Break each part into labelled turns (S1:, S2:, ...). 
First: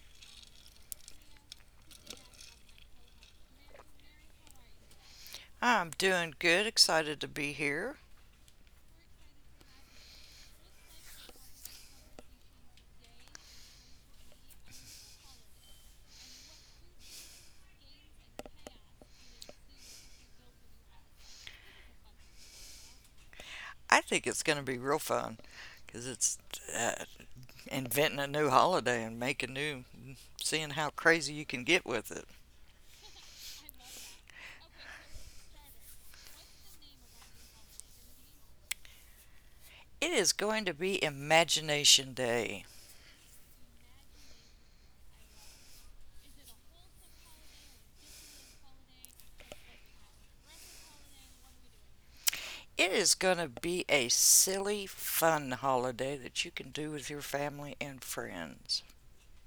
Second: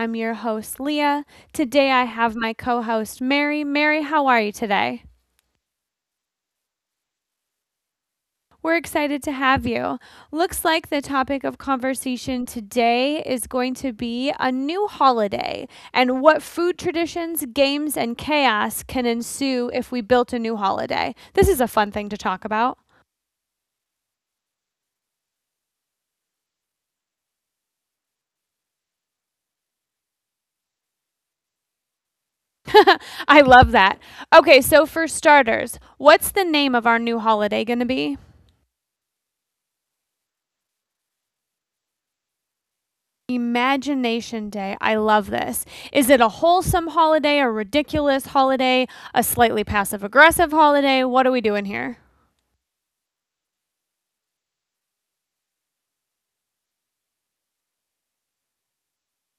S1: I'm your host, Leah. Today, I have my co host, Mary. Mary, how are you today?
S2: I'm doing good, excited to be here.
S1: We're excited to have you. Looks like the topic of conversation today is going to be a new holiday and what food traditions, games, and chaos can ensue if we built a new holiday. This is a fun thing to talk about.
S2: I think it's going to be real fun because it's uh, inventing a new holiday and making new, seeing how crazy you can get with it.
S1: I love that. Okay, so for starters, what's the name of our new holiday going to be?
S2: It is going to be Imagination Day.
S1: Imagination Day. I love this. Is it a wholesome holiday, a ridiculous holiday, a slightly passive aggressive holiday? What are we doing here?
S2: It is going to be a silly, fun holiday that you can do with your family and friends.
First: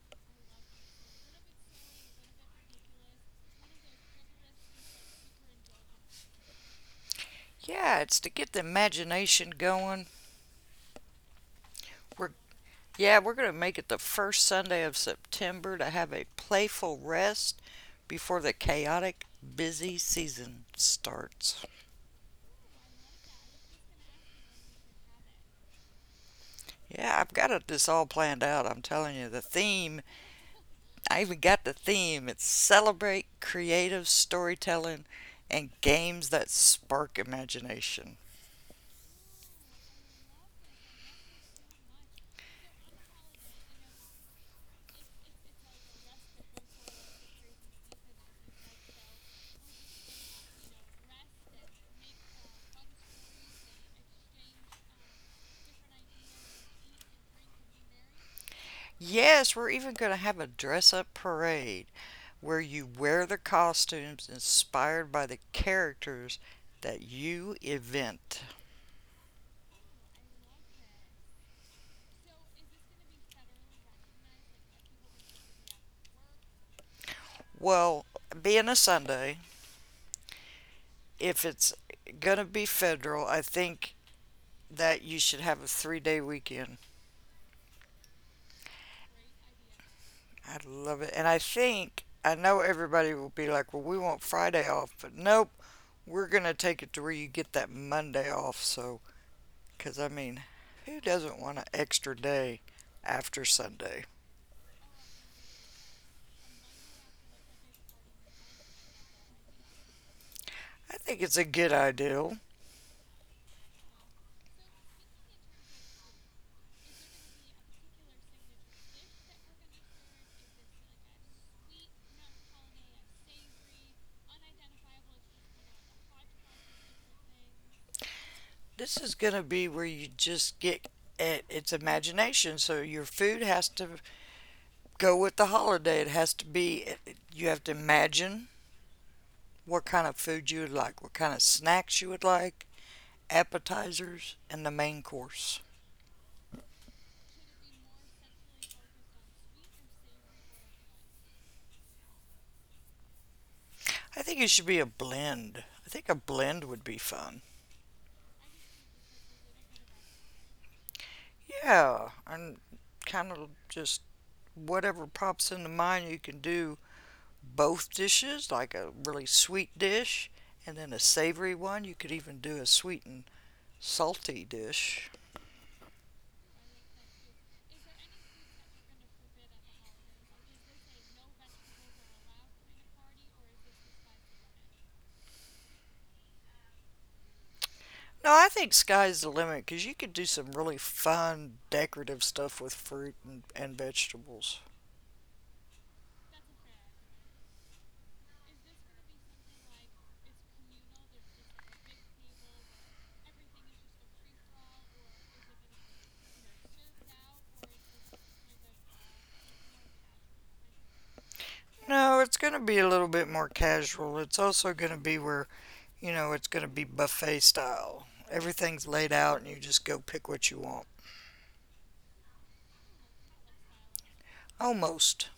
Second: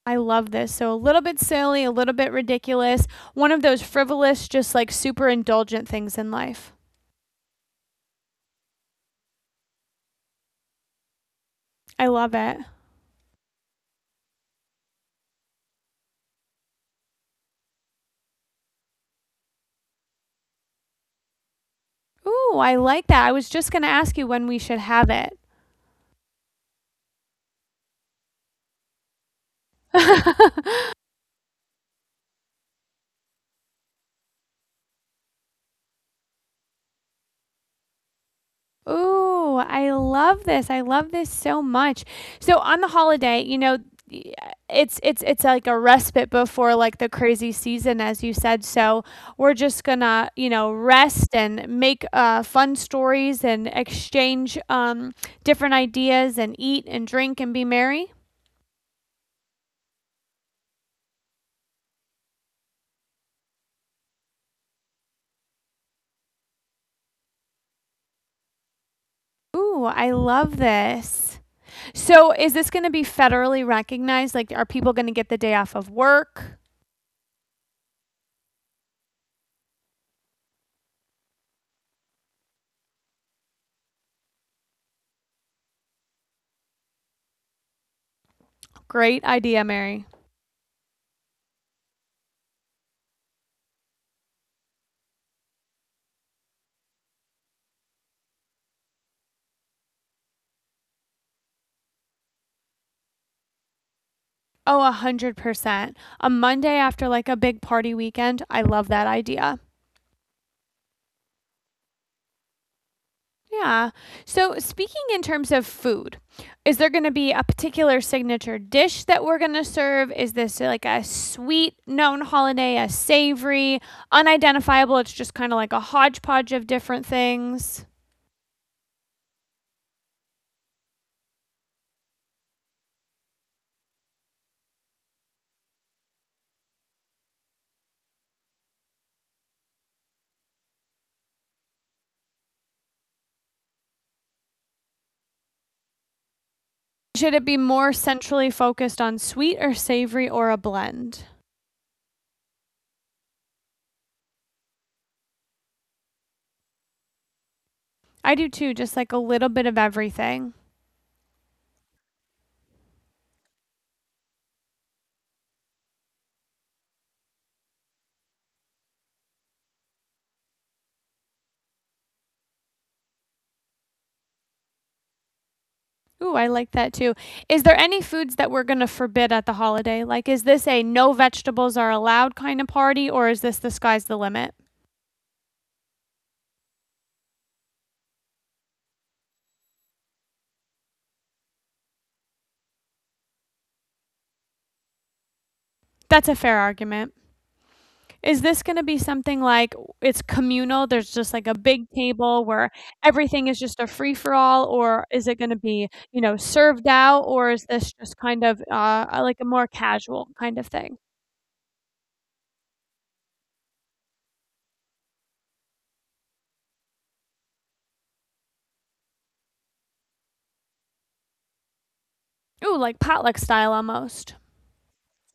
S1: I love this. So, a little bit silly, a little bit ridiculous, one of those frivolous, just like super indulgent things in life.
S2: Yeah, it's to get the imagination going.
S1: I
S2: We're
S1: love it.
S2: Yeah, we're going to make it the first Sunday of September to have a playful rest before the chaotic, busy season starts.
S1: Ooh, I like that. I was just going to ask you when we should have it.
S2: Yeah, I've got it, this all planned out. I'm telling you, the theme, I even got the theme. It's celebrate creative storytelling and games that spark imagination.
S1: Ooh, I love this. I love this so much. So on the holiday, it's like a respite before like the crazy season as you said. So we're just gonna, rest and make fun stories and exchange different ideas and eat and drink and be merry.
S2: Yes, we're even going to have a dress up parade where you wear the costumes inspired by the characters that you invent.
S1: Ooh, I love this. So is this going to be federally recognized? Like are people going to get the day off of work?
S2: Well, being a Sunday, if it's going to be federal, I think that you should have a 3-day weekend.
S1: Great idea, Mary.
S2: I would love it. And I think, I know everybody will be like, well, we want Friday off, but nope, we're going to take it to where you get that Monday off. So, because I mean, who doesn't want an extra day after Sunday?
S1: Oh, 100%. A Monday after like a big party weekend. I love that idea.
S2: I think it's a good ideal.
S1: Yeah. So, speaking in terms of food, is there going to be a particular signature dish that we're going to serve? Is this like a sweet known holiday, a savory, unidentifiable? It's just kind of like a hodgepodge of different things.
S2: This is going to be where you just it's imagination. So your food has to go with the holiday. It has to be, you have to imagine what kind of food you would like, what kind of snacks you would like, appetizers, and the main course.
S1: Should it be more centrally focused on sweet or savory or a blend?
S2: I think it should be a blend. I think a blend would be fun.
S1: I do too, just like a little bit of everything.
S2: Yeah, and kind of just whatever pops into mind, you can do both dishes, like a really sweet dish and then a savory one. You could even do a sweet and salty dish.
S1: Ooh, I like that too. Is there any foods that we're going to forbid at the holiday? Like, is this a no vegetables are allowed kind of party, or is this the sky's the limit?
S2: No, I think sky's the limit because you could do some really fun decorative stuff with fruit and vegetables.
S1: That's a fair argument. Is this going to be something like it's communal? There's just like a big table where everything is just a free for all, or is it going to be, served out, or is this just kind of like a more casual kind of thing?
S2: No, it's going to be a little bit more casual. It's also going to be where, you know, it's going to be buffet style. Everything's laid out and you just go pick what you want.
S1: Ooh, like potluck style almost.
S2: Almost.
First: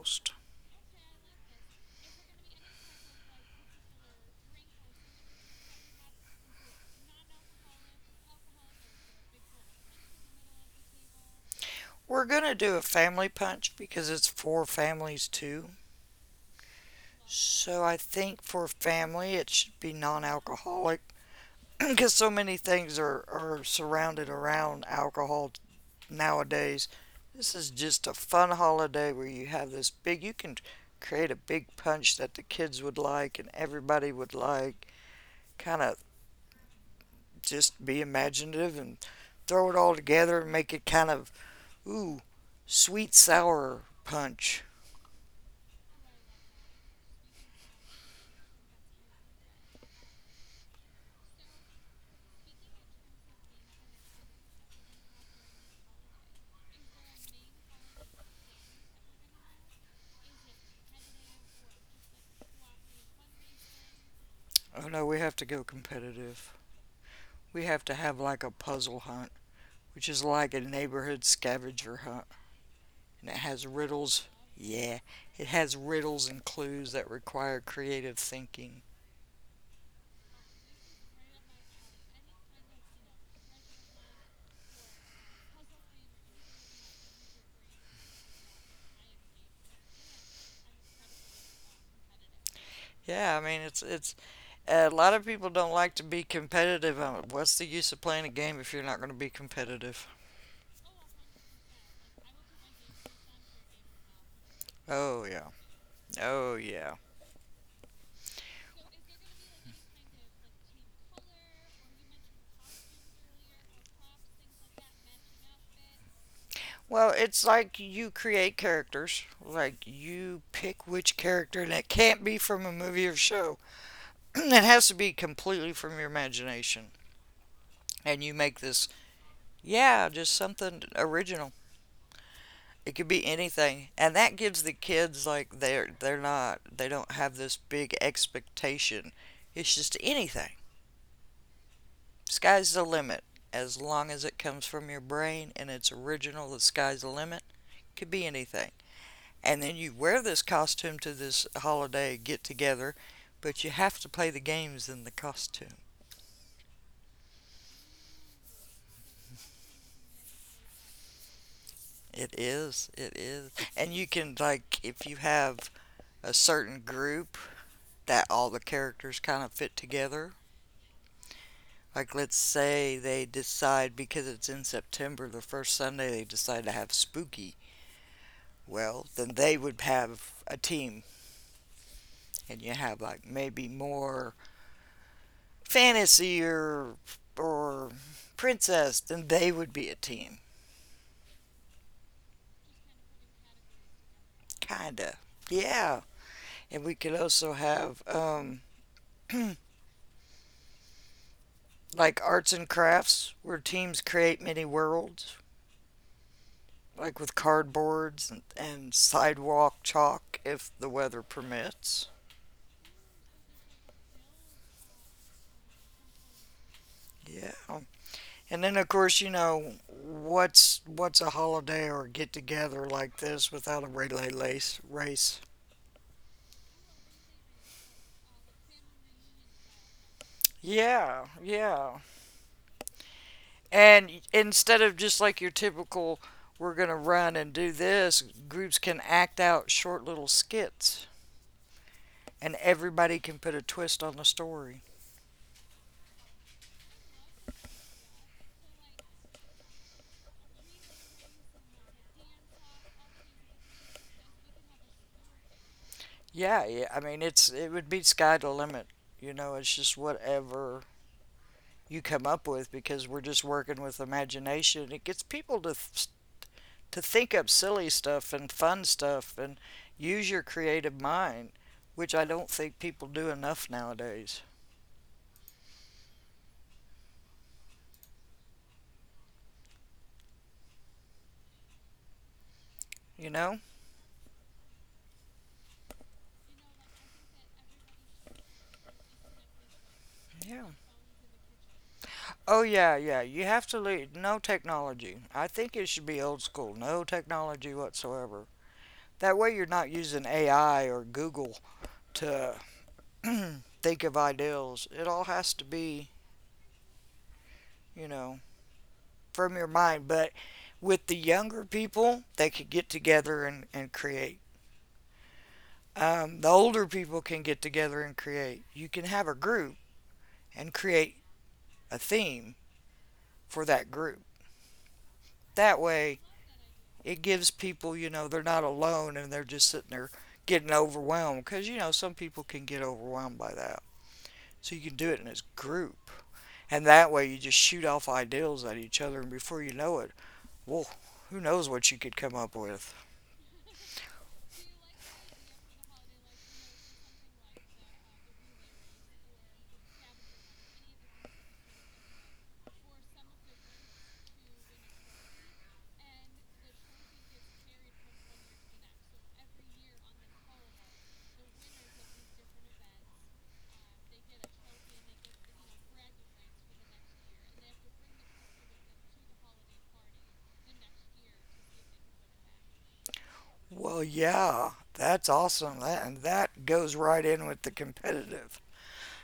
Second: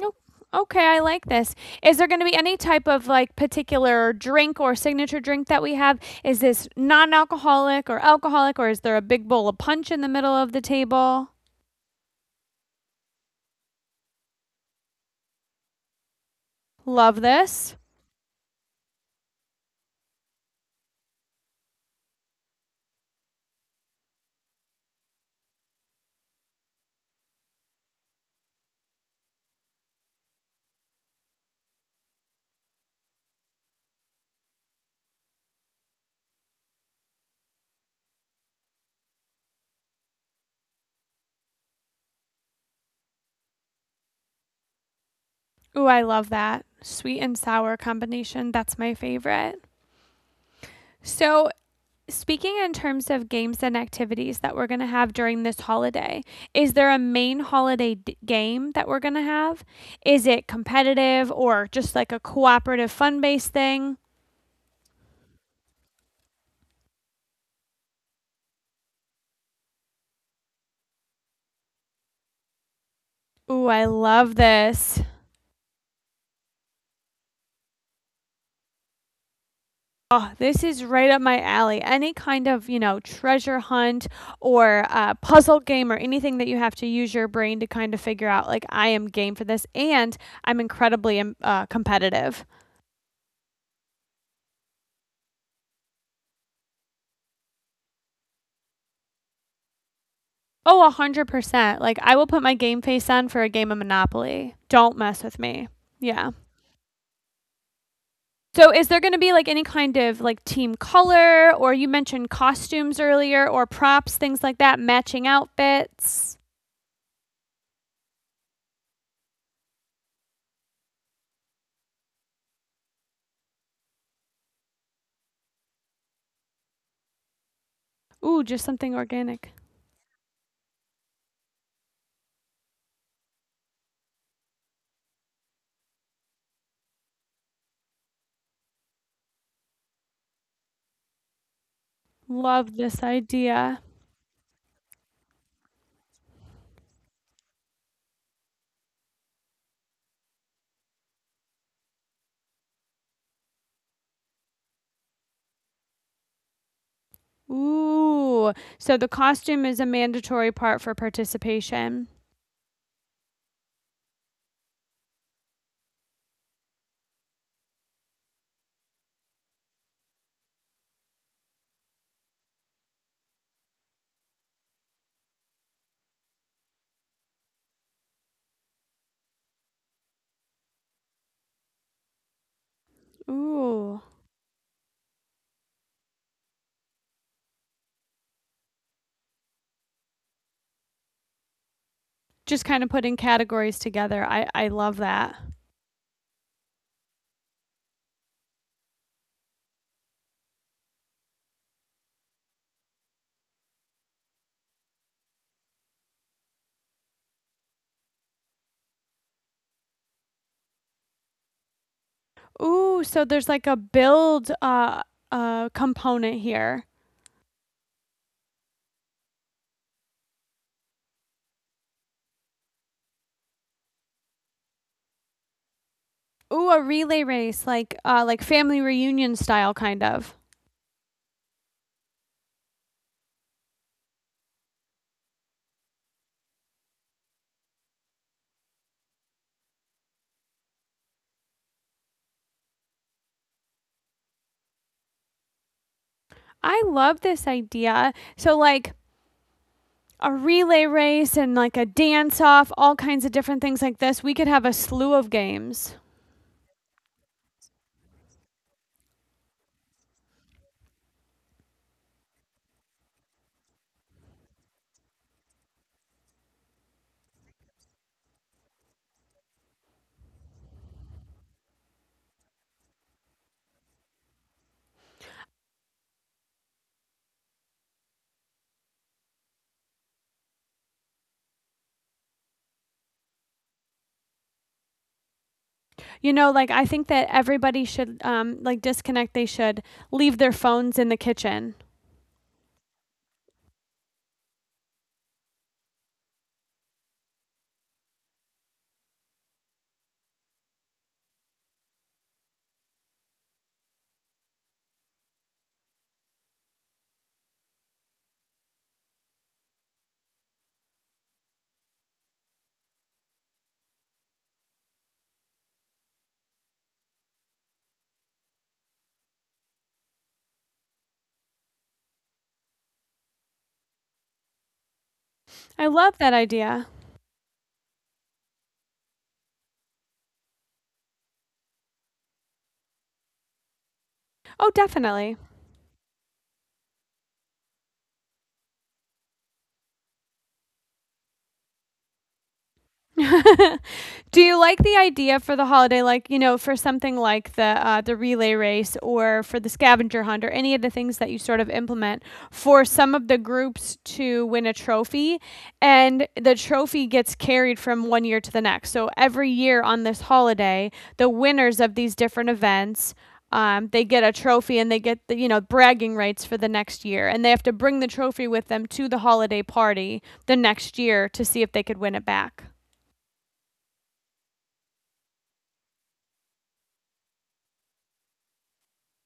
S1: Nope. Okay, I like this. Is there going to be any type of like particular drink or signature drink that we have? Is this non-alcoholic or alcoholic, or is there a big bowl of punch in the middle of the table?
S2: We're going to do a family punch because it's for families too.
S1: Love this.
S2: So I think for family, it should be non alcoholic because so many things are surrounded around alcohol nowadays. This is just a fun holiday where you have this big, you can create a big punch that the kids would like and everybody would like. Kind of just be imaginative and throw it all together and make it kind of, ooh, sweet sour punch.
S1: Ooh, I love that sweet and sour combination. That's my favorite. So. Speaking in terms of games and activities that we're going to have during this holiday, is there a main holiday game that we're going to have? Is it competitive or just like a cooperative fun based thing?
S2: Oh no, we have to go competitive. We have to have like a puzzle hunt, which is like a neighborhood scavenger hunt. And it has
S1: Ooh, I
S2: riddles.
S1: love
S2: Yeah,
S1: this.
S2: it has riddles and clues that require creative thinking.
S1: Oh, this is right up my alley. Any kind of, treasure hunt or puzzle game or anything that you have to use your brain to kind of figure out, like, I am game for this and I'm incredibly competitive.
S2: Yeah, I mean it's a lot of people don't like to be competitive. What's the use of playing a game if you're not going to be competitive?
S1: Oh, a 100%. Like, I will put my game face on for a game of Monopoly. Don't mess
S2: Oh
S1: with
S2: yeah.
S1: me. Yeah.
S2: Oh yeah.
S1: So, is there going to be like any kind of like team color or you mentioned costumes earlier or props, things like that, matching outfits?
S2: Well, it's like you create characters. Like you pick which character and it can't be from a movie or show. It has to be completely from your imagination. And you
S1: Ooh,
S2: make
S1: just
S2: this
S1: something organic.
S2: yeah, just something original. It could be anything. And that gives the kids like they don't have this big expectation. It's just anything. Sky's
S1: Love
S2: the
S1: this
S2: limit, as
S1: idea.
S2: long as it comes from your brain and it's original. The sky's the limit. Could be anything. And then you wear this costume to this holiday get together, but you have to play the games in the costume.
S1: Ooh, so the costume is a mandatory part for participation.
S2: It is, it is. And you can, like if you have a certain group that all the characters kind of fit together, like let's say they decide, because it's in September the first Sunday, they decide to have spooky, well then they would have a team. And you have like maybe
S1: Ooh,
S2: more fantasy or princess, then they would be a team,
S1: just kinda putting categories together. I love
S2: kinda.
S1: that.
S2: Yeah, and we could also have like arts and crafts where teams create many worlds, like with cardboards and sidewalk chalk if the weather permits.
S1: Ooh, so there's like a build, component here.
S2: Yeah. And then of course, you know, what's a holiday or get together like this without a relay lace race?
S1: Ooh, a relay race, like family reunion style kind of.
S2: Yeah, yeah. And instead of just like your typical, we're going to run and do this, groups can act out short little skits and everybody can put a twist on the story.
S1: I love this idea. So, like, a relay race and like a dance off, all kinds of different things like this. We could have a slew of games.
S2: Yeah, yeah. I mean, it would be sky to limit. You know, it's just whatever you come up with because we're just working with imagination. It gets people to to think up silly stuff and fun stuff and use your creative mind, which I don't think people do enough nowadays. You know?
S1: Like I think that everybody should like disconnect. They should leave their
S2: Yeah.
S1: phones in the kitchen.
S2: Oh yeah, yeah. You have to leave no technology. I think it should be old school. No technology whatsoever. That way you're not using AI or Google to think of ideals. It all has to be, you know, from your mind. But with the younger people, they could get together and create. The older people can get together and create. You can have a group and create a theme for that group. That
S1: I love
S2: way
S1: that idea.
S2: it gives people, you know, they're not alone and they're just sitting there getting overwhelmed because, you know, some people can get overwhelmed by that.
S1: Oh,
S2: So you can do it in
S1: definitely.
S2: this group. And that way you just shoot off ideals at each other and before you know it, whoa, who knows what you could come up with.
S1: Do you like the idea for the holiday, like for something like the relay race or for the scavenger hunt or any of the things that you sort of implement for some of the groups to win a trophy, and the trophy gets carried from one year to the next. So every year on this holiday, the winners of these different events. They get a trophy and they get the bragging rights for the next year and they have to bring the trophy with them to the holiday party the next year to see if they could win it back.
S2: Well, yeah, that's awesome. That and that goes right in with the competitive.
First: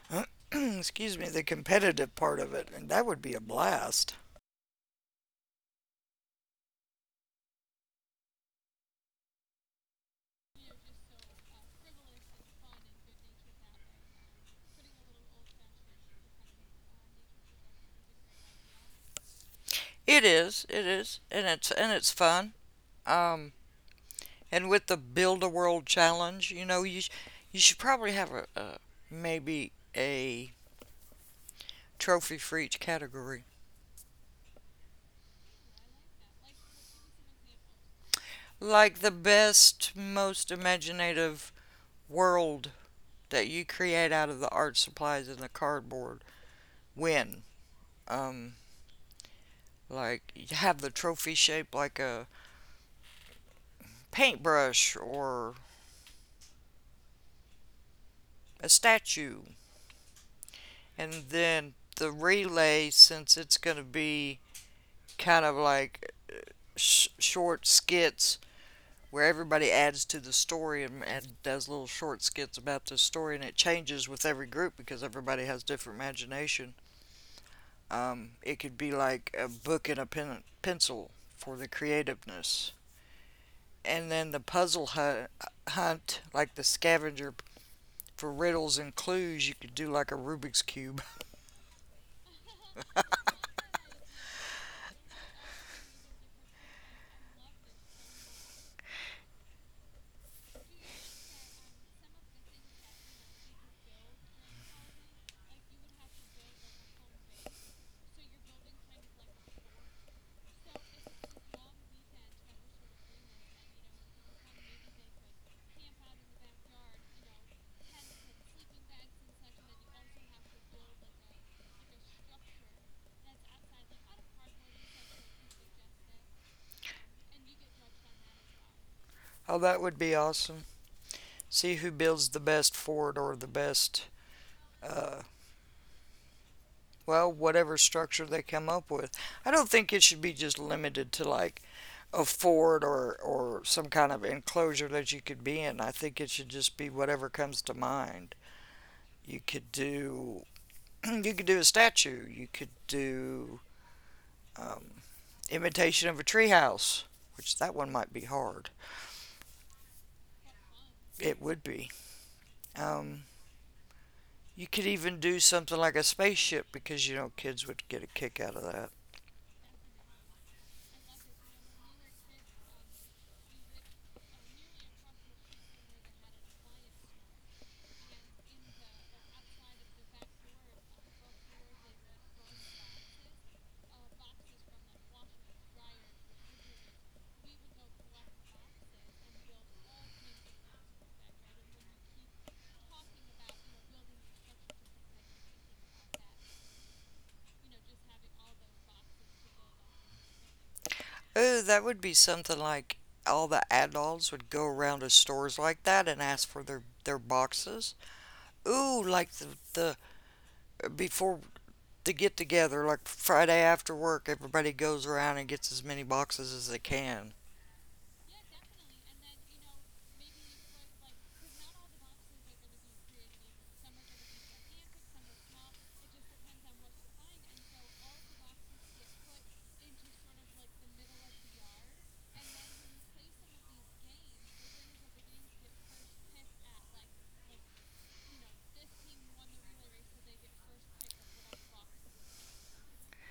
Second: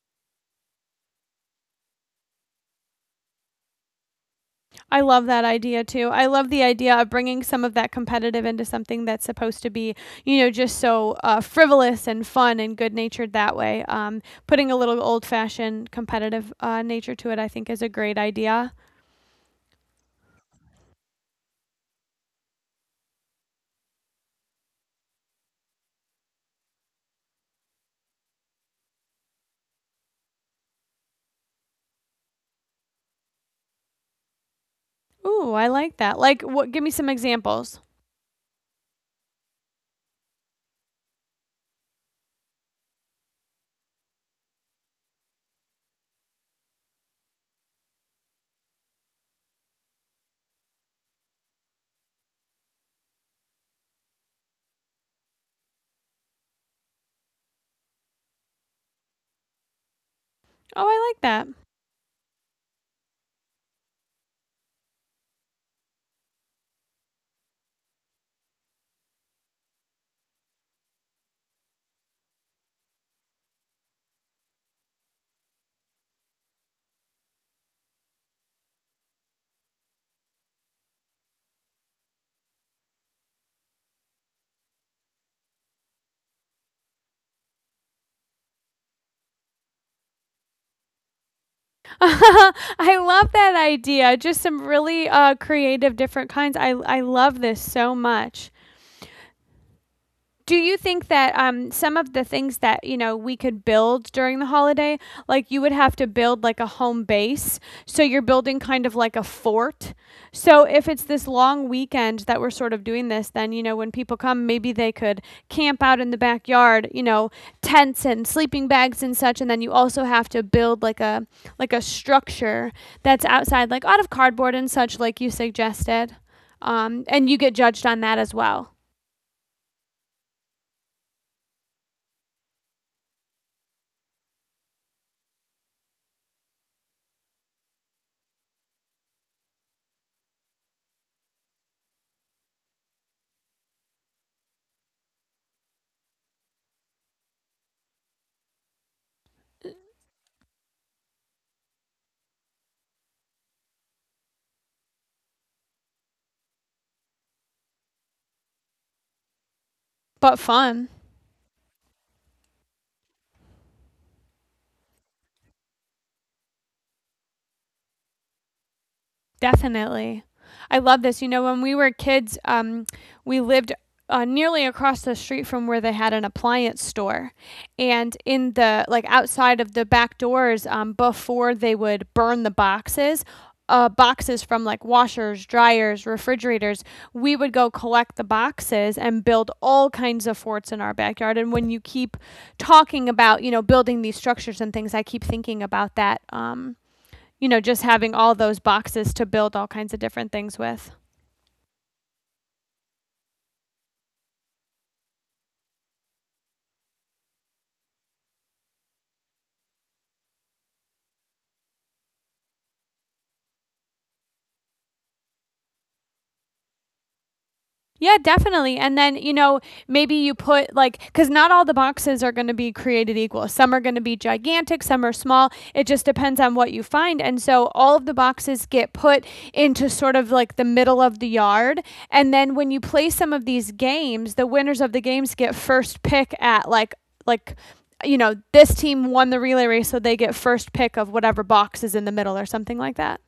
S2: Excuse me, the competitive part of it, and that would be a blast.
S1: I love that idea too. I love the idea of bringing some of that competitive into something that's supposed to be, just so frivolous and fun and good natured that way. Putting a little old fashioned competitive nature to it, I think, is a great idea.
S2: It is, and it's fun. Um, And with the Build a World Challenge, you know, you should probably have a maybe a trophy for each category,
S1: Ooh, I like that. Like, what? Give me some examples.
S2: like the best, most imaginative world that you create out of the art supplies and the cardboard win. Um, like you have the trophy shaped like a paintbrush or a statue.
S1: Oh, I
S2: And
S1: like that.
S2: then the relay, since it's going to be kind of like short skits where everybody adds to the story and does little short skits about the story, and it changes with every group because everybody has different imagination. It could be like a book and a pen, pencil for the creativeness. And then the puzzle hunt, like the scavenger for riddles and clues, you could do like a Rubik's Cube.
S1: I love that idea. Just some really creative, different kinds. I love this so much. Do you think that some of the things that we could build during the holiday, like you would have to build like a home base, so you're building kind of like a fort. So if it's this long weekend that we're sort of doing this, then when people come, maybe they could camp out in the backyard, tents and sleeping bags and such. And then you also have to build like a structure that's outside, like out of cardboard and such, like you suggested, and you get judged on that as well.
S2: Oh, that would be awesome. See who builds the best fort or the best uh, well, whatever structure they come up with. I don't think it should be just limited to like a fort or some kind of enclosure that you could be in. I think it should just be whatever comes to mind. You could do you could do a statue. You could do um, imitation of a treehouse, which that one might be hard.
S1: But fun.
S2: It would be. Um, you could even do something like a spaceship because you know kids would get a kick out of that.
S1: Definitely. I love this. When we were kids, we lived nearly across the street from where they had an appliance store. And in the, like, outside of the back doors, before they would burn the boxes, boxes from like washers, dryers, refrigerators, we would go collect the boxes and build all kinds of forts in our backyard. And when you keep talking about, building these structures and things, I keep thinking about that. Just having all those boxes to build all kinds of different things with.
S2: Oh, that would be something like all the adults would go around to stores like that and ask for their boxes. Ooh, like the before the get together, like Friday after work, everybody goes around and gets as many boxes as they can.
S1: Yeah, definitely. And then, maybe you put like, because not all the boxes are going to be created equal. Some are going to be gigantic, some are small. It just depends on what you find. And so all of the boxes get put into sort of like the middle of the yard. And then when you play some of these games, the winners of the games get first pick at like, like, this team won the relay race, so they get first pick of whatever box is in the middle or something like that.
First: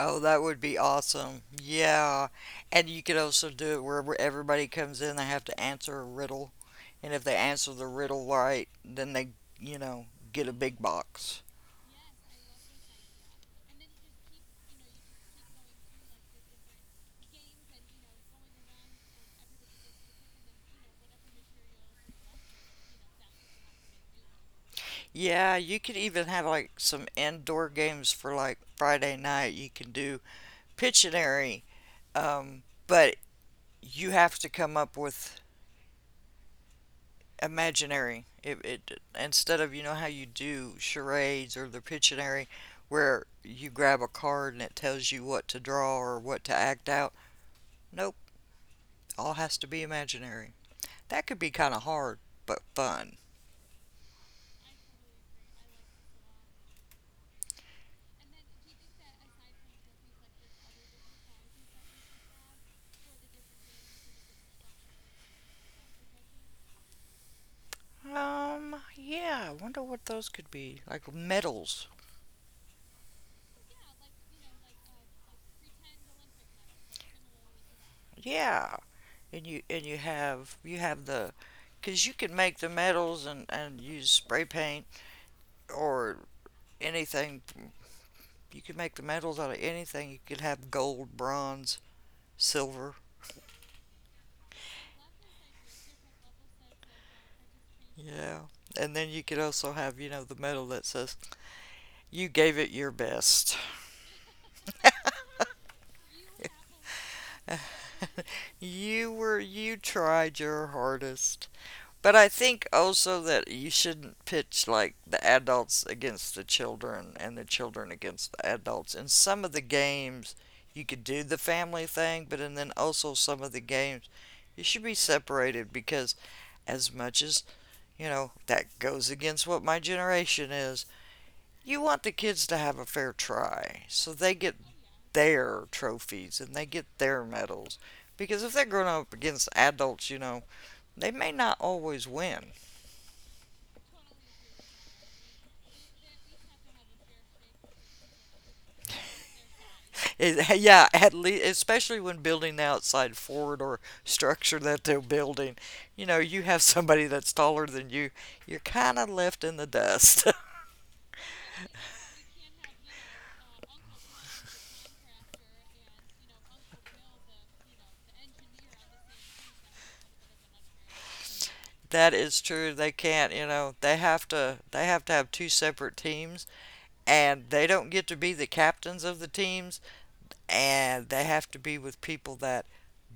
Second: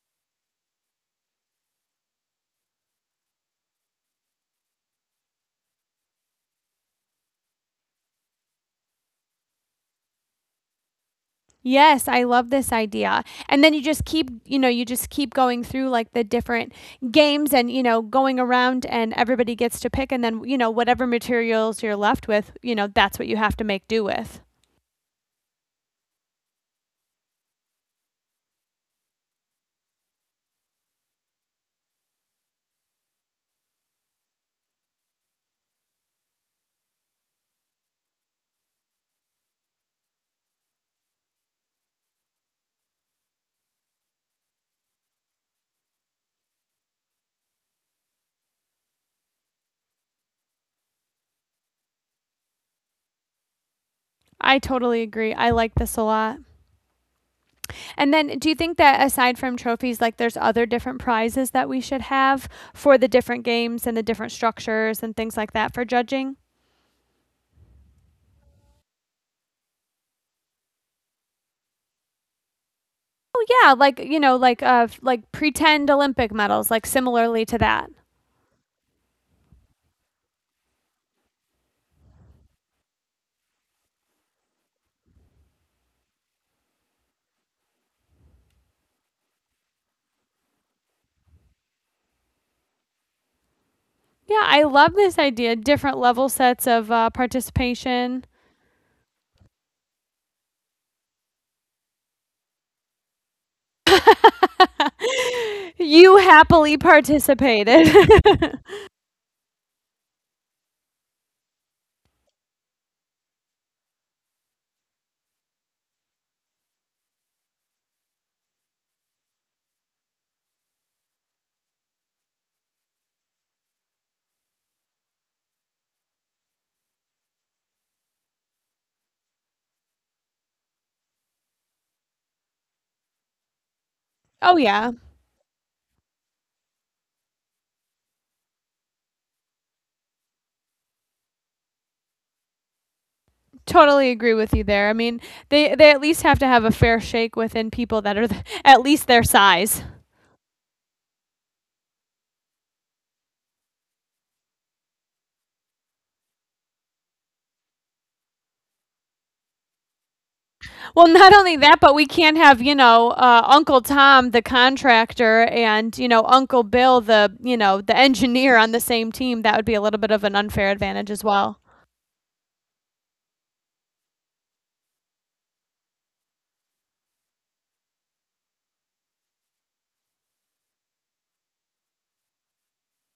S2: Oh, that would be awesome. Yeah. And you could also do it where everybody comes in, they have to answer a riddle. And if they answer the riddle right, then they, you know, get a big box.
S1: Yes, I love this idea. And then you just keep going through like the different games and, going around and everybody gets to pick. And then, whatever materials you're left with, that's what you have to make do with.
S2: Yeah, you could even have like some indoor games for like Friday night. You can do Pictionary, but you have to come up with imaginary. It Instead of you know how you do charades or the Pictionary, where you grab a card and it tells you what to draw or what to act out. Nope, all has to be imaginary. That could be kind of hard, but fun.
S1: I totally agree. I like this a lot. And then do you think that aside from trophies, like there's other different prizes that we should have for the different games and the different structures and things like that for judging?
S2: Yeah, I wonder what those could be. Like medals.
S1: Oh yeah, like pretend Olympic medals, like similarly to that.
S2: Yeah, and you have the, because you can make the metals and use spray paint or anything. You can make the metals out of anything. You could have gold, bronze, silver.
S1: Yeah, I love this idea. Different level sets of participation.
S2: Yeah. And then you could also have, you know, the medal that says, You gave it your best.
S1: You happily participated.
S2: you were, you tried your hardest. But I think also that you shouldn't pitch like the adults against the children and the children against the adults. In some of the games, you could do the family thing, but and then also some of the games, you should be separated because as much as you know that goes against what my generation is, you want the kids to have a fair try, so they get
S1: Oh yeah,
S2: their trophies and they get their medals. Because if they're growing up against adults, you know, they may not always win.
S1: totally agree with you there. I mean, they at least have to have a fair shake within people that are at least their size.
S2: It, yeah, at least, especially when building the outside forward or structure that they're building, you know, you have somebody that's taller than you, you're kind of left in the dust.
S1: Well, not only that, but we can't have Uncle Tom the contractor and Uncle Bill the you know the engineer on the same team. That would be a little bit of an unfair advantage as well.
S2: That is true. They can't, you know, they have to have two separate teams and they don't get to be the captains of the teams and they have to be with people that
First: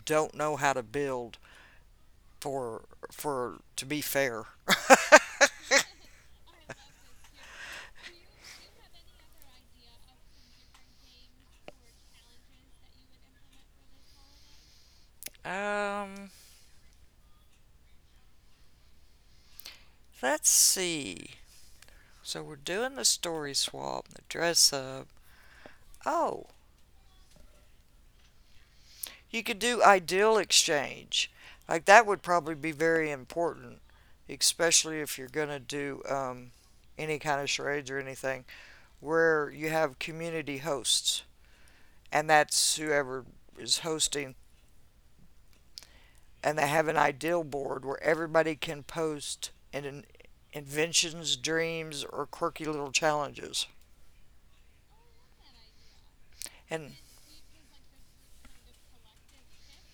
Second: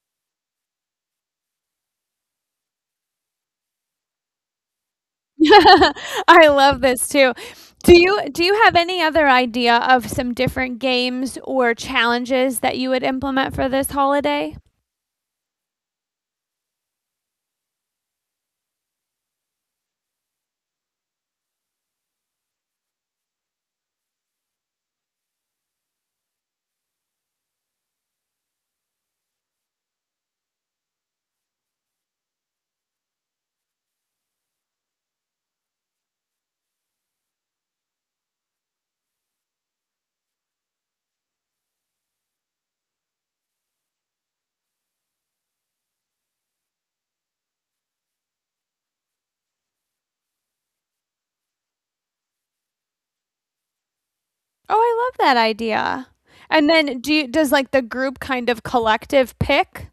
S2: don't know how to build for for to be fair.
S1: I love this too. Do you have any other idea of some different games or challenges that you would implement for this holiday?
S2: Um, let's see. So we're doing the story swap, the dress up. Oh, you could do ideal exchange. Like that would probably be very important, especially if you're going to do any kind of charades or anything where you have community hosts, and that's whoever is hosting, and they have an ideal board where everybody can post in, inventions, dreams, or quirky little challenges.
S1: Oh, I love that idea. And
S2: And
S1: then do you does like the group kind of collective pick?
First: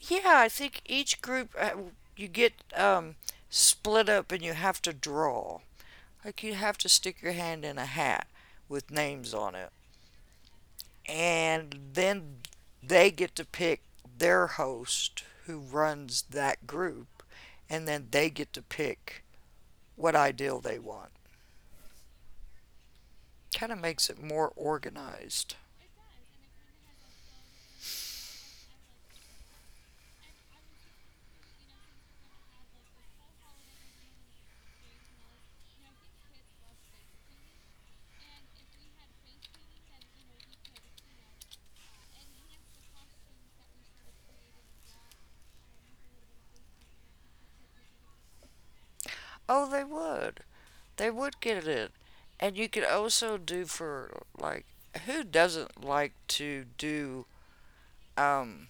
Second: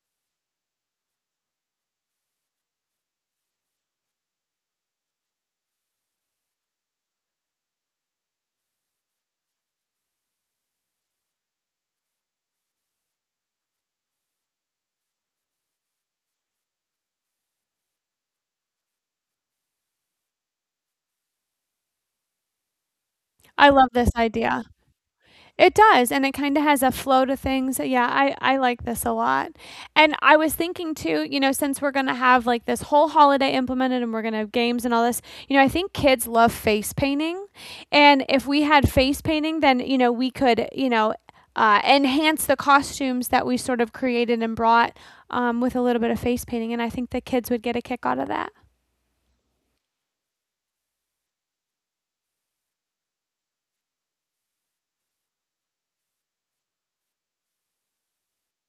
S2: yeah, I think each group you get split up and you have to draw. Like you have to stick your hand in a hat with names on it. And then they get to pick their host who runs that group. And then they get to pick what ideal they want. Kind
S1: I
S2: of
S1: love
S2: makes
S1: this
S2: it more
S1: idea.
S2: organized.
S1: It does, and it kind of has a flow to things. Yeah, I like this a lot. And I was thinking too, since we're going to have like this whole holiday implemented and we're going to have games and all this, I think kids love face painting. And if we had face painting, then, we could, enhance the costumes that we sort of created and brought with a little bit of face painting. And I think the kids would get a kick out of that.
S2: Oh, they would. They would get it. And you could also do for like who doesn't like to do um,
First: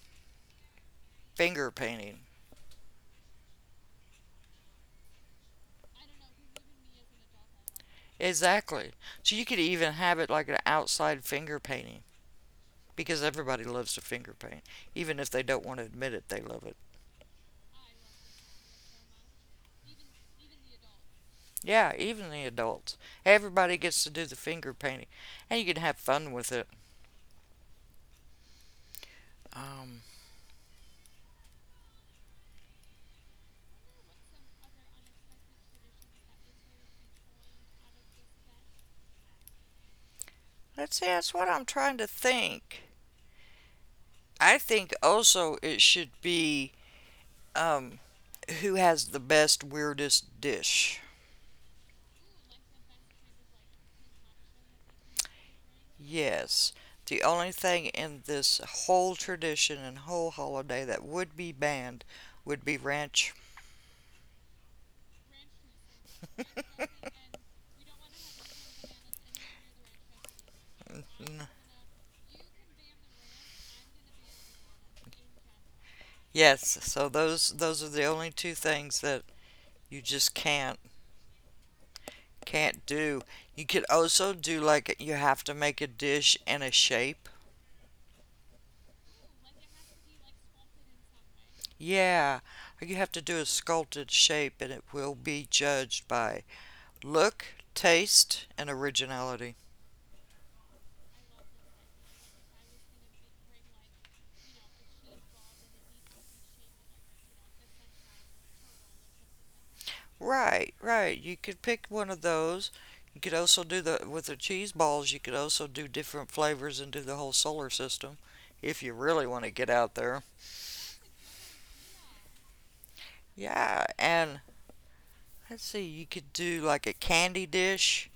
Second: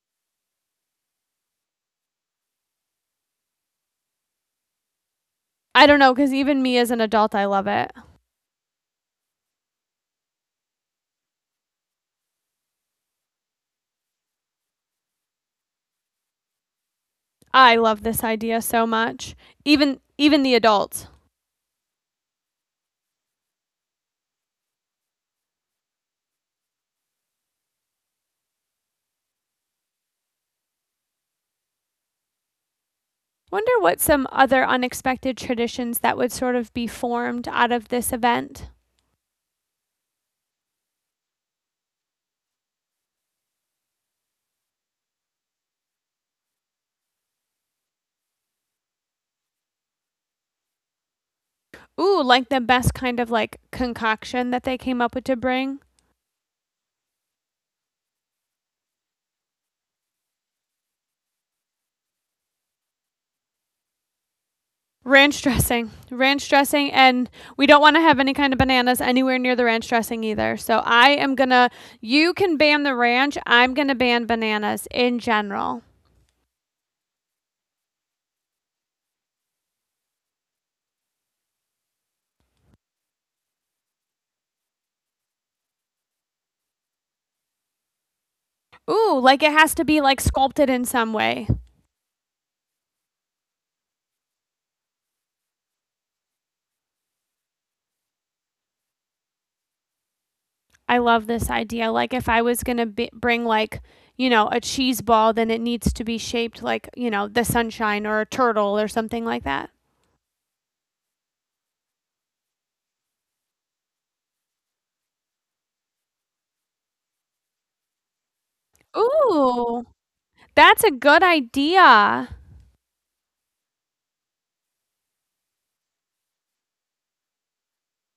S2: finger painting.
S1: I don't know, because even me as an adult, I love it.
S2: Exactly. So you could even have it like an outside finger painting because everybody loves to finger paint. Even if they don't want to admit it, they love it.
S1: I love this idea so much. Even the adults.
S2: Yeah, even the adults. Everybody gets to do the finger painting and you can have fun with it. Um,
S1: Wonder what some other unexpected traditions that would sort of be formed out of this event.
S2: let's see, that's what I'm trying to think. I think also it should be um, who has the best, weirdest dish.
S1: Ooh, like the best kind of like concoction that they came up with to bring.
S2: Yes. The only thing in this whole tradition and whole holiday that would be banned would be ranch.
S1: Ranch dressing. Ranch dressing, and we don't want to have any kind of bananas anywhere near the ranch dressing either. So I am going to, you can ban the ranch, I'm going to ban bananas in general.
S2: Yes, so those are the only two things that you just can't do. You could also do like you have to make a dish in a shape.
S1: Ooh, like it has to be like sculpted in some way.
S2: Yeah, you have to do a sculpted shape and it will be judged by look, taste, and originality.
S1: I love this idea. Like if I was going to bring like, a cheese ball, then it needs to be shaped like, you know, the sunshine or a turtle or something like that.
S2: Right, right. You could pick one of those. You could also do the with the cheese balls. You could also do different flavors and do the whole solar system, if you really want to get
S1: Ooh,
S2: out there.
S1: that's a good idea.
S2: Yeah, and let's see. You could do like a candy dish.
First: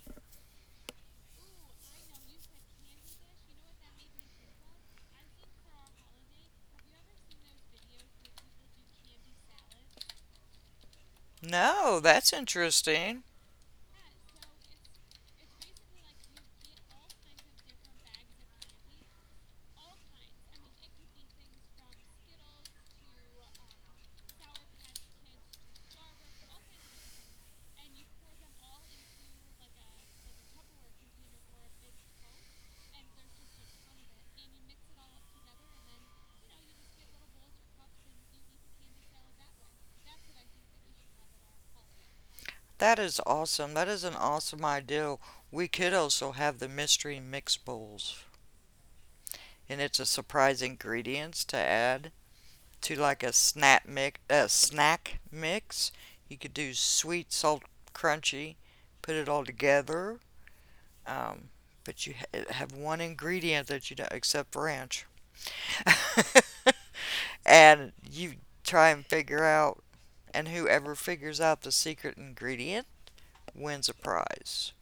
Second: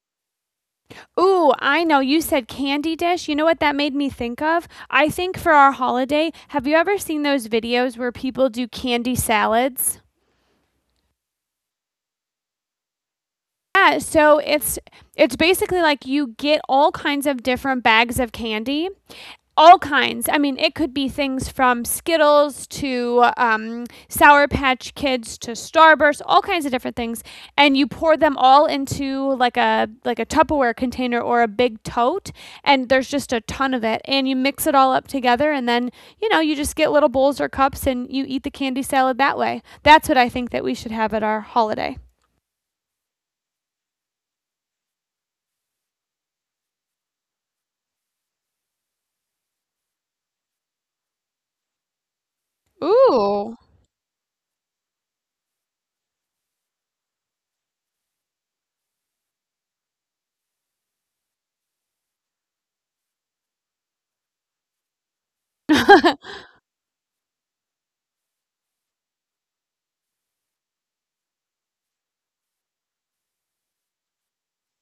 S1: Ooh, I know you said candy dish. You know what that made me think of? I think for our holiday, have you ever seen those videos where people do candy salads?
S2: No, that's interesting.
S1: Yeah, so it's basically like you get all kinds of different bags of candy, all kinds. I mean, it could be things from Skittles to Sour Patch Kids to Starburst, all kinds of different things. And you pour them all into like a Tupperware container or a big tote, and there's just a ton of it. And you mix it all up together, and then you just get little bowls or cups, and you eat the candy salad that way. That's what I think that we should have at our holiday.
S2: That is awesome. That is an awesome idea. We could also have the mystery mix bowls, and it's a surprise ingredients to add to like a
S1: Ooh.
S2: snack mix, a snack mix. You could do sweet, salt, crunchy, put it all together. Um, but you have one ingredient that you don't, except ranch, and you try and figure out. And whoever figures out the secret ingredient wins a prize.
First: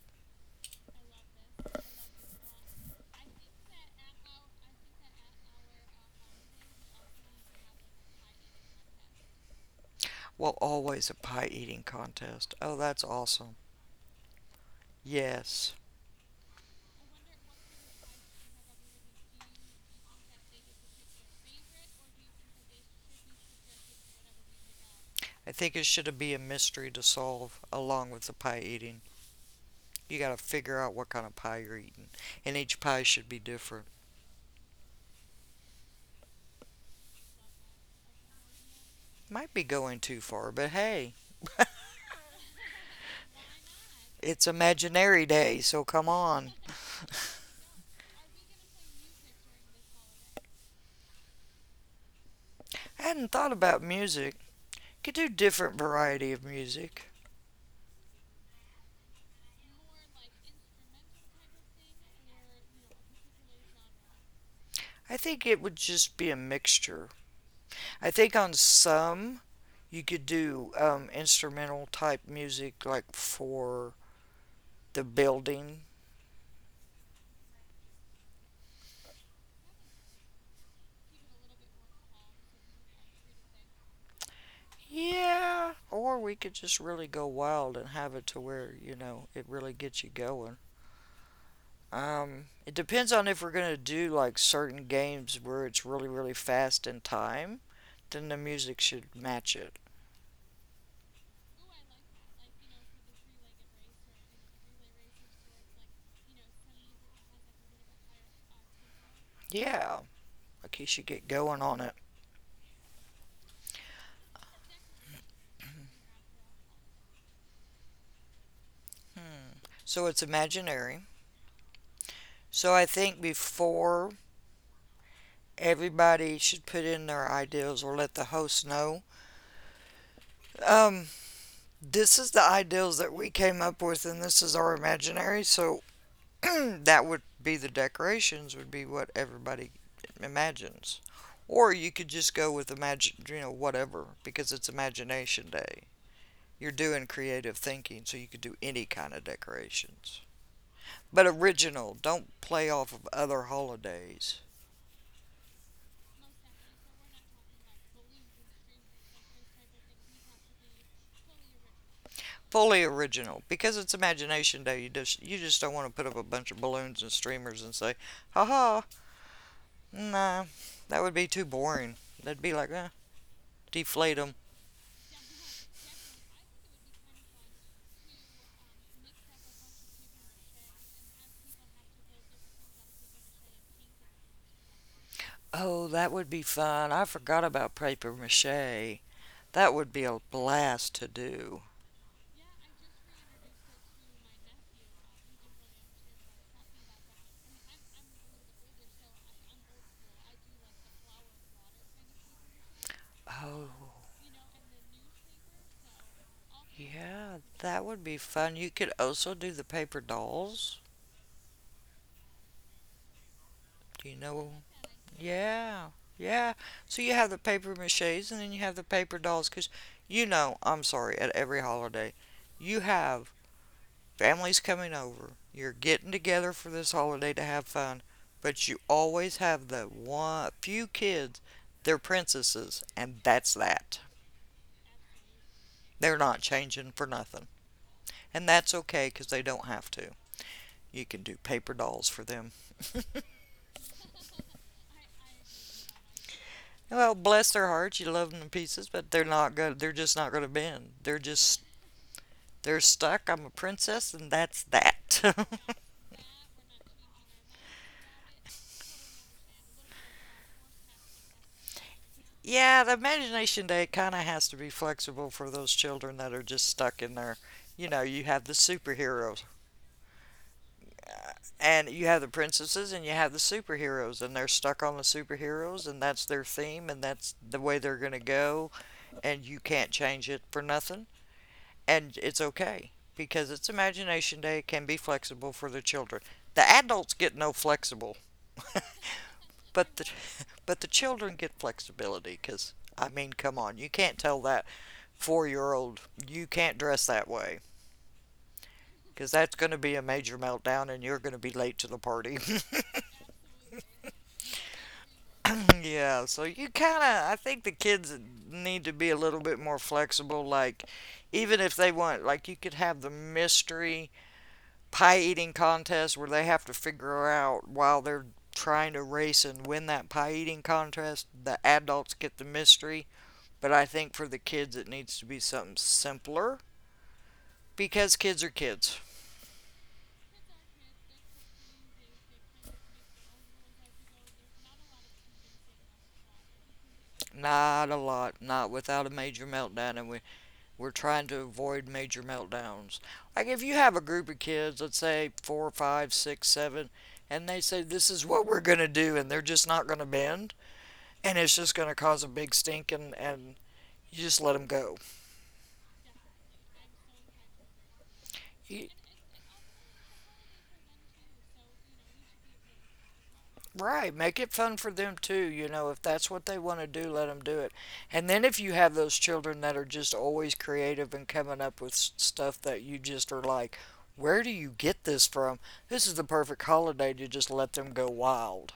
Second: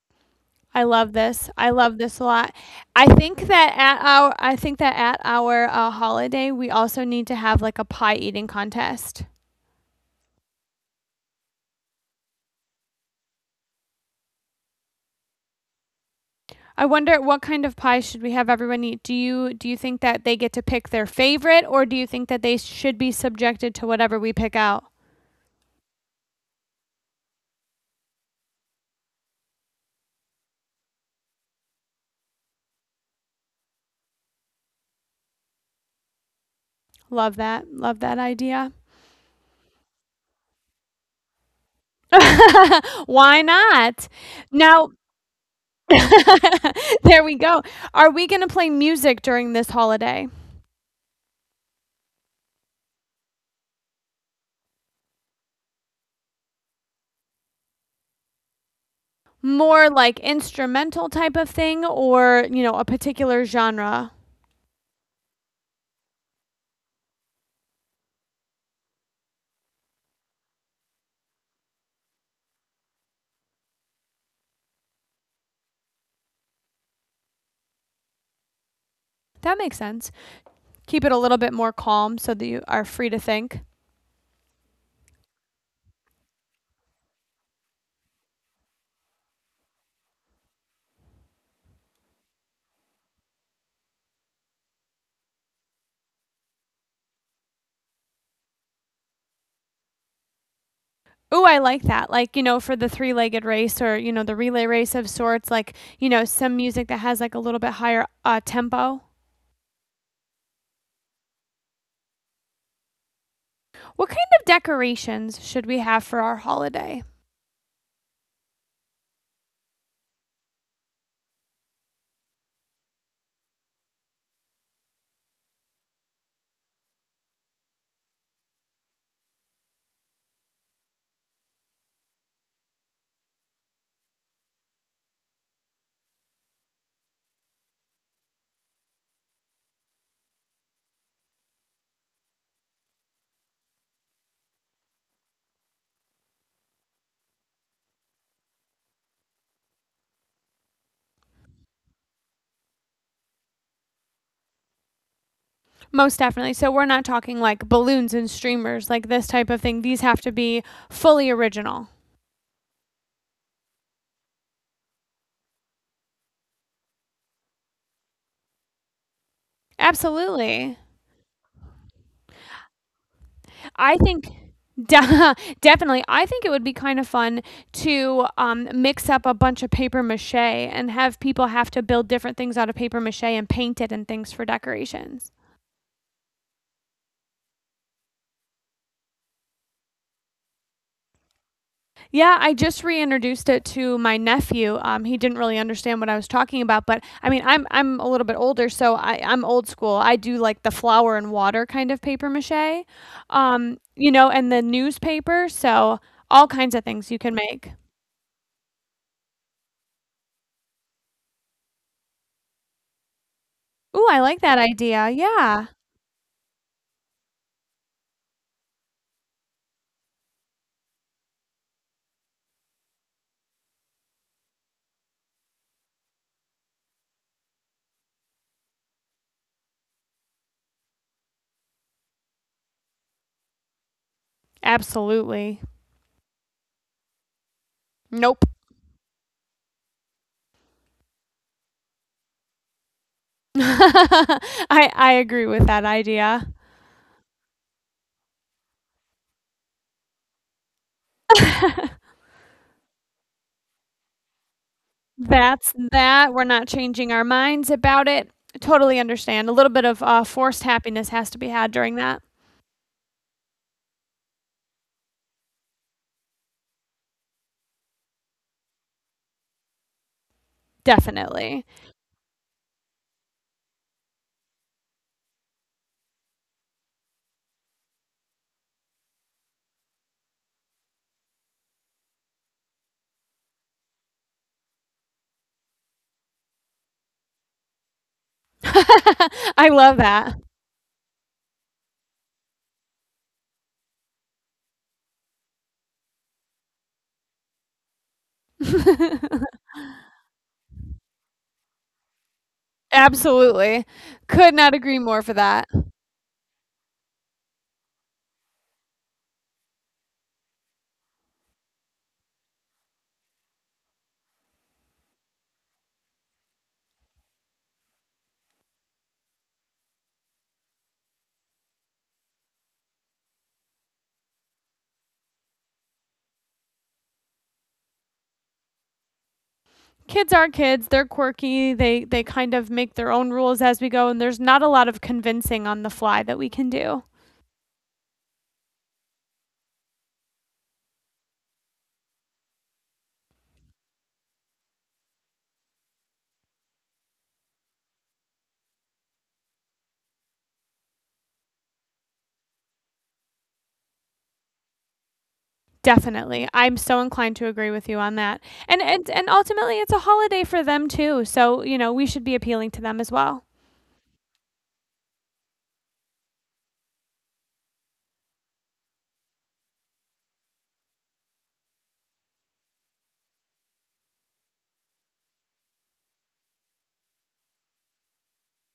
S1: I love this. I love this a lot. I think that at our, holiday, we also need to have, like, a pie eating contest.
S2: Well, always a pie eating contest. Oh, that's awesome. Yes.
S1: I wonder what kind of pie should we have everyone eat? Do you think that they get to pick their favorite, or do you think that they should be subjected to whatever we pick out?
S2: I think it should be a mystery to solve along with the pie eating. You got to figure out what kind of pie you're eating, and each pie should be different.
S1: Love that. Love that idea.
S2: Might be going too far, but hey,
S1: Why not?
S2: it's
S1: Now
S2: Imaginary Day, so come on.
S1: there we go. Are we gonna play music during this holiday?
S2: I hadn't thought about music. Could do different variety of music.
S1: More like instrumental type of thing or, you know, a particular genre.
S2: I think it would just be a mixture. I think on some you could do instrumental type music, like for the building.
S1: That makes sense. Keep it a little bit more calm so that you are free to think.
S2: Yeah, or we could just really go wild and have it to where you know it really gets you going. It depends on if we're gonna do like certain games where it's really really fast in time. Then the music should match it.
S1: Ooh, I like that. Like, you know, for the three legged race or, you know, the relay race of sorts, like, you know, some music that has like a little bit higher tempo.
S2: Yeah, like you should get going on it.
S1: What kind of decorations should we have for our holiday?
S2: Hmm. So it's imaginary. So I think before everybody should put in their ideals or let the host know. Um, this is the ideals that we came up with, and this is our imaginary. So that would be the decorations would be what everybody imagines, or you could just go with imagine, you know, whatever, because it's imagination day. You're doing creative thinking, so you could do any kind of decorations, but original, don't play off of other holidays.
S1: Most definitely. So we're not talking like balloons and streamers, like this type of thing. These have to be fully original.
S2: Fully original, because it's imagination day. You just you just don't want to put up a bunch of balloons and streamers and say "Ha ha!" Nah,
S1: Absolutely.
S2: that would be too boring. They'd be like, eh,
S1: I
S2: deflate
S1: think
S2: them.
S1: de- definitely. I think it would be kind of fun to mix up a bunch of paper mache and have people have to build different things out of paper mache and paint it and things for decorations.
S2: Oh, that would be fun. I forgot about paper mache. That would be a blast to do.
S1: Yeah, I just reintroduced it to my nephew. He didn't really understand what I was talking about, but I mean, I'm a little bit older, so I'm old school. I do like the flour and water kind of paper mache,
S2: Oh,
S1: you know, and the newspaper. So all kinds of things you can
S2: yeah,
S1: make.
S2: that would be fun. You could also do the paper dolls. Do
S1: Ooh,
S2: you
S1: I like
S2: know?
S1: that idea. Yeah.
S2: Yeah, yeah. So you have the paper mache's and then you have the paper dolls because, you know, I'm sorry, at every holiday, you have family's coming over. You're getting together for this holiday to have fun, but you always have the one few kids. They're princesses, and that's that.
S1: Absolutely.
S2: They're not changing for nothing,
S1: Nope.
S2: and that's okay because they don't have to. You can do paper dolls for them.
S1: I agree with that idea.
S2: Well, bless their hearts, you love them in pieces, but they're not going to. They're just not going to bend. They're just they're stuck. I'm a princess, and that's that.
S1: That's that. We're not changing our minds about it. I totally understand. A little bit of forced happiness has to be had during that.
S2: Yeah, the imagination day kind of has to be flexible for those children that are just stuck in there. You know, you have the superheroes, uh,
S1: Definitely.
S2: and you have the princesses, and you have the superheroes, and they're stuck on the superheroes, and that's their theme, and that's the way they're going to go, and you can't change it for nothing. And it's okay because it's Imagination Day, it can be flexible for the children. The adults get no flexible,
S1: I
S2: but
S1: love
S2: the,
S1: that.
S2: but the children get flexibility because, I mean, come on, you can't tell that 4 year old, you can't dress that way because that's going to be a major meltdown and you're going to be late to the party.
S1: Absolutely. Could not agree more for that.
S2: Yeah, so you kind of, I think the kids need to be a little bit more flexible. Like, even if they want, like, you could have the mystery pie eating contest where they have to figure out while they're trying to race and win that pie eating contest. The adults get the mystery, but I think for the kids it needs to be something simpler because kids are kids.
S1: Kids are kids. They're quirky. They kind of make their own rules as we go and there's not a lot of convincing on the fly that we can do.
S2: Not a lot, not without a major meltdown, and we're trying to avoid major meltdowns. Like if you have a group of kids, let's say four, five, six, seven, and they say this is what we're going to do, and they're just not going to bend, and it's just going to cause a big stink, and you just let them go.
S1: Definitely. I'm so inclined to agree with you on that. And
S2: Y-
S1: and and ultimately it's a holiday for them too. So, you know, we should be appealing to them as well.
S2: Right, make it fun for them too, you know, if that's what they want to do, let them do it. And then if you have those children that are just always creative and coming up with stuff that you just are like, where do you get this from? This is the perfect holiday to just let them go wild.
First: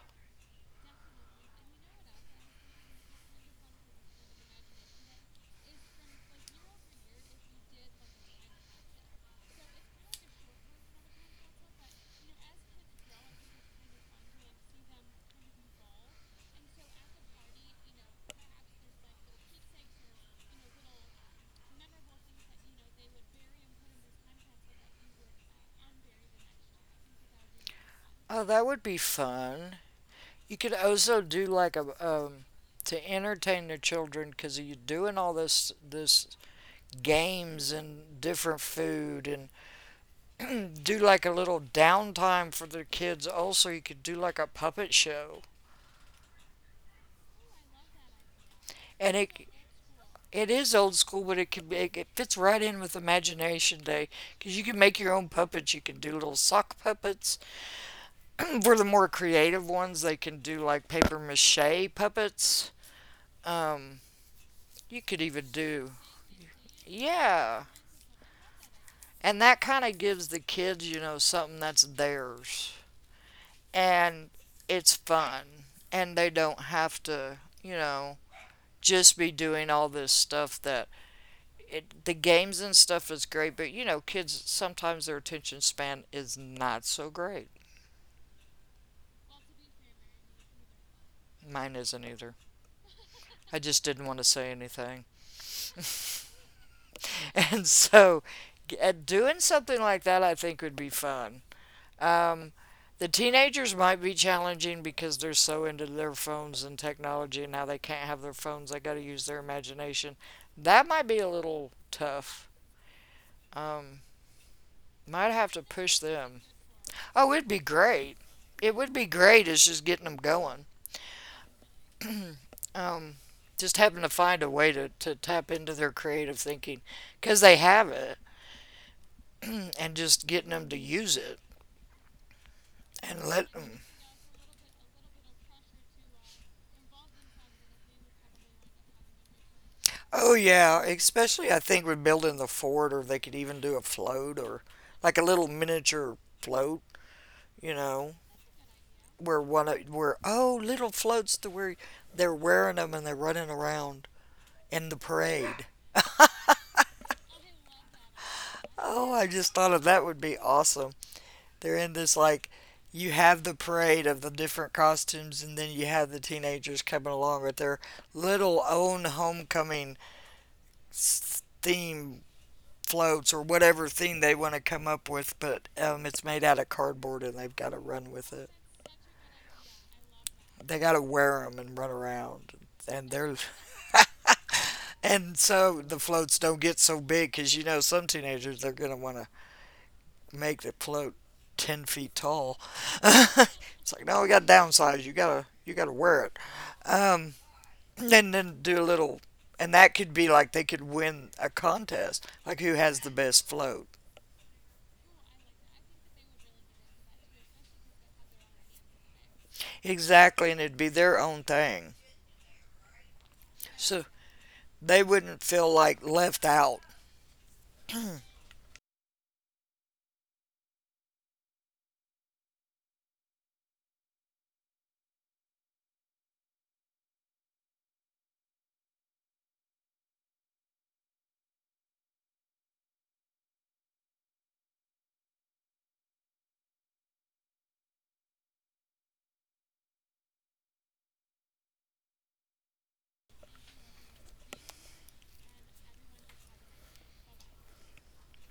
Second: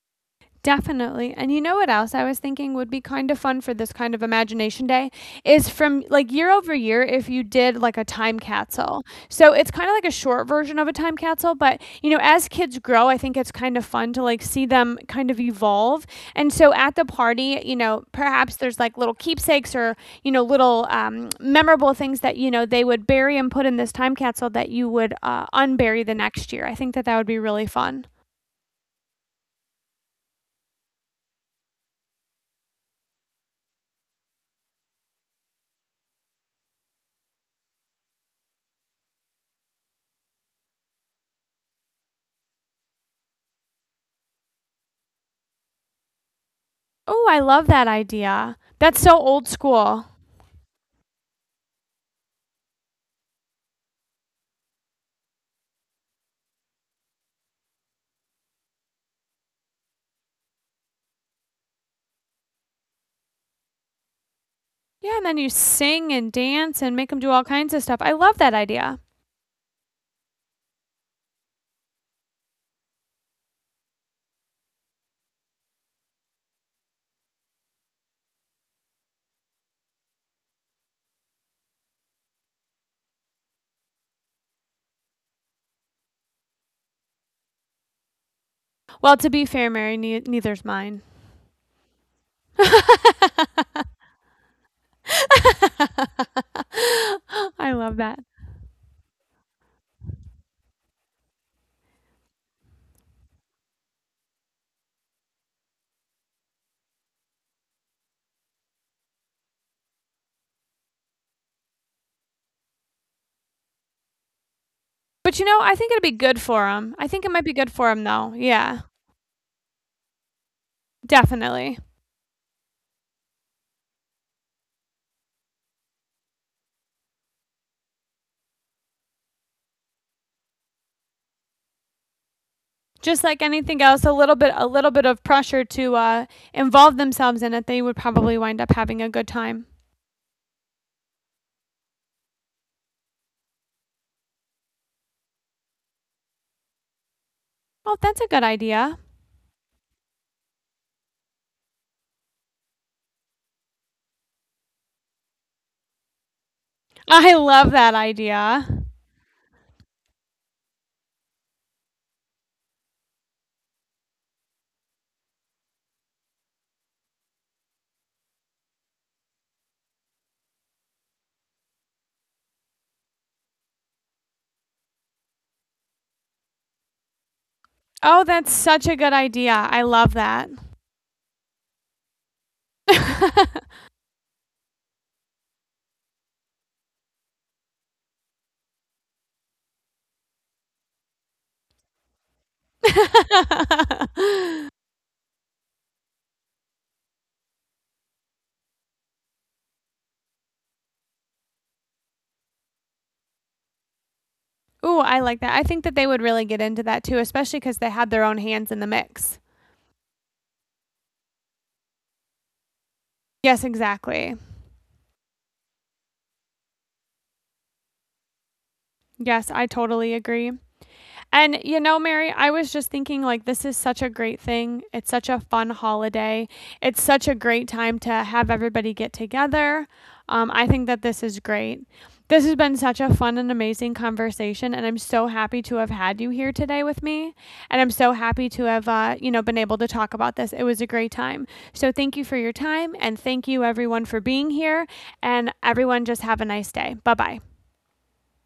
S1: Definitely. And you know what else I was thinking would be kind of fun for this kind of imagination day is from like year over year if you did like a time capsule. So it's kind of like a short version of a time capsule, but you know, as kids grow, I think it's kind of fun to like see them kind of evolve. And so at the party, you know, perhaps there's like little keepsakes or, you know, little memorable things that, you know, they would bury and put in this time capsule that you would unbury the next year. I think that that would be really fun.
S2: Oh, that would be fun. You could also do like a to entertain the children because you're doing all this games and different food and do like a little downtime for the kids. Also, you could do like a puppet show,
S1: Oh, I love that idea. That's
S2: and
S1: so
S2: it
S1: old school.
S2: it is old school, but it can be, it fits right in with Imagination Day because you can make your own puppets. You can do little sock puppets. For the more creative ones, they can do like paper mache puppets. Um, you
S1: Yeah,
S2: could
S1: and then
S2: even
S1: you
S2: do
S1: sing and dance and make them do all
S2: yeah,
S1: kinds of stuff. I love that idea.
S2: and that kind of gives the kids, you know, something that's theirs, and it's fun, and they don't have to, you know, just be doing all this stuff that it, the games and stuff is great, but you know, kids sometimes their attention span is not so great.
S1: Well, to be fair, Mary, neither's mine.
S2: Mine isn't either. I just didn't want to say anything. And
S1: I love that.
S2: so doing something like that I think would be fun. Um, the teenagers might be challenging because they're so into their phones and technology and now they can't have their phones. They got to use their imagination. That might be a little tough. Um, might
S1: But you
S2: have
S1: know,
S2: to
S1: I think
S2: push
S1: it'd be good
S2: them.
S1: for them. I think
S2: Oh,
S1: it might
S2: it'd
S1: be
S2: be
S1: good for them
S2: great.
S1: though.
S2: It
S1: Yeah,
S2: would be great is just getting them going.
S1: definitely.
S2: Um, just having to find a way to tap into their creative thinking because they have it and just getting them to use it
S1: Just
S2: and
S1: like
S2: let them.
S1: anything else, a little bit of pressure to involve themselves in it, they would probably wind up having a good time.
S2: Oh, yeah. Especially, I think, with building the fort or they could even do a float or like a little miniature float, you
S1: Oh,
S2: know,
S1: that's a good idea.
S2: where one, where, oh, little floats to where they're wearing them and they're running around in the parade.
S1: I love that idea.
S2: Oh, I just thought of that would be awesome. They're in this like you have the parade of the different costumes and then you have the teenagers coming along with their little own homecoming theme floats or whatever theme they want to come up with but it's made out of cardboard and they've got to run
S1: Oh,
S2: with it.
S1: that's such a good idea. I love that.
S2: They got to wear them and run around and they're and so the floats don't get so big because you know some teenagers they're going to want to make the float 10 feet tall. It's like no, we got to downsize. You gotta wear it. Um, and then do a little, and that could be like they could win a contest, like who has the best float.
S1: Ooh, I like that. I think that they would really get into that too, especially because they had their own hands in the mix.
S2: Exactly, and it'd be their own thing.
S1: Yes,
S2: So
S1: exactly.
S2: they wouldn't feel like left out
S1: Yes, I totally agree. And you know, Mary, I was just thinking like this is such a great thing. It's such a fun holiday. It's such a great time to have everybody get together. I think that this is great. This has been such a fun and amazing conversation, and I'm so happy to have had you here today with me. And I'm so happy to have, you know, been able to talk about this. It was a great time. So thank you for your time, and thank you everyone for being here. And everyone, just have a nice day. Bye bye.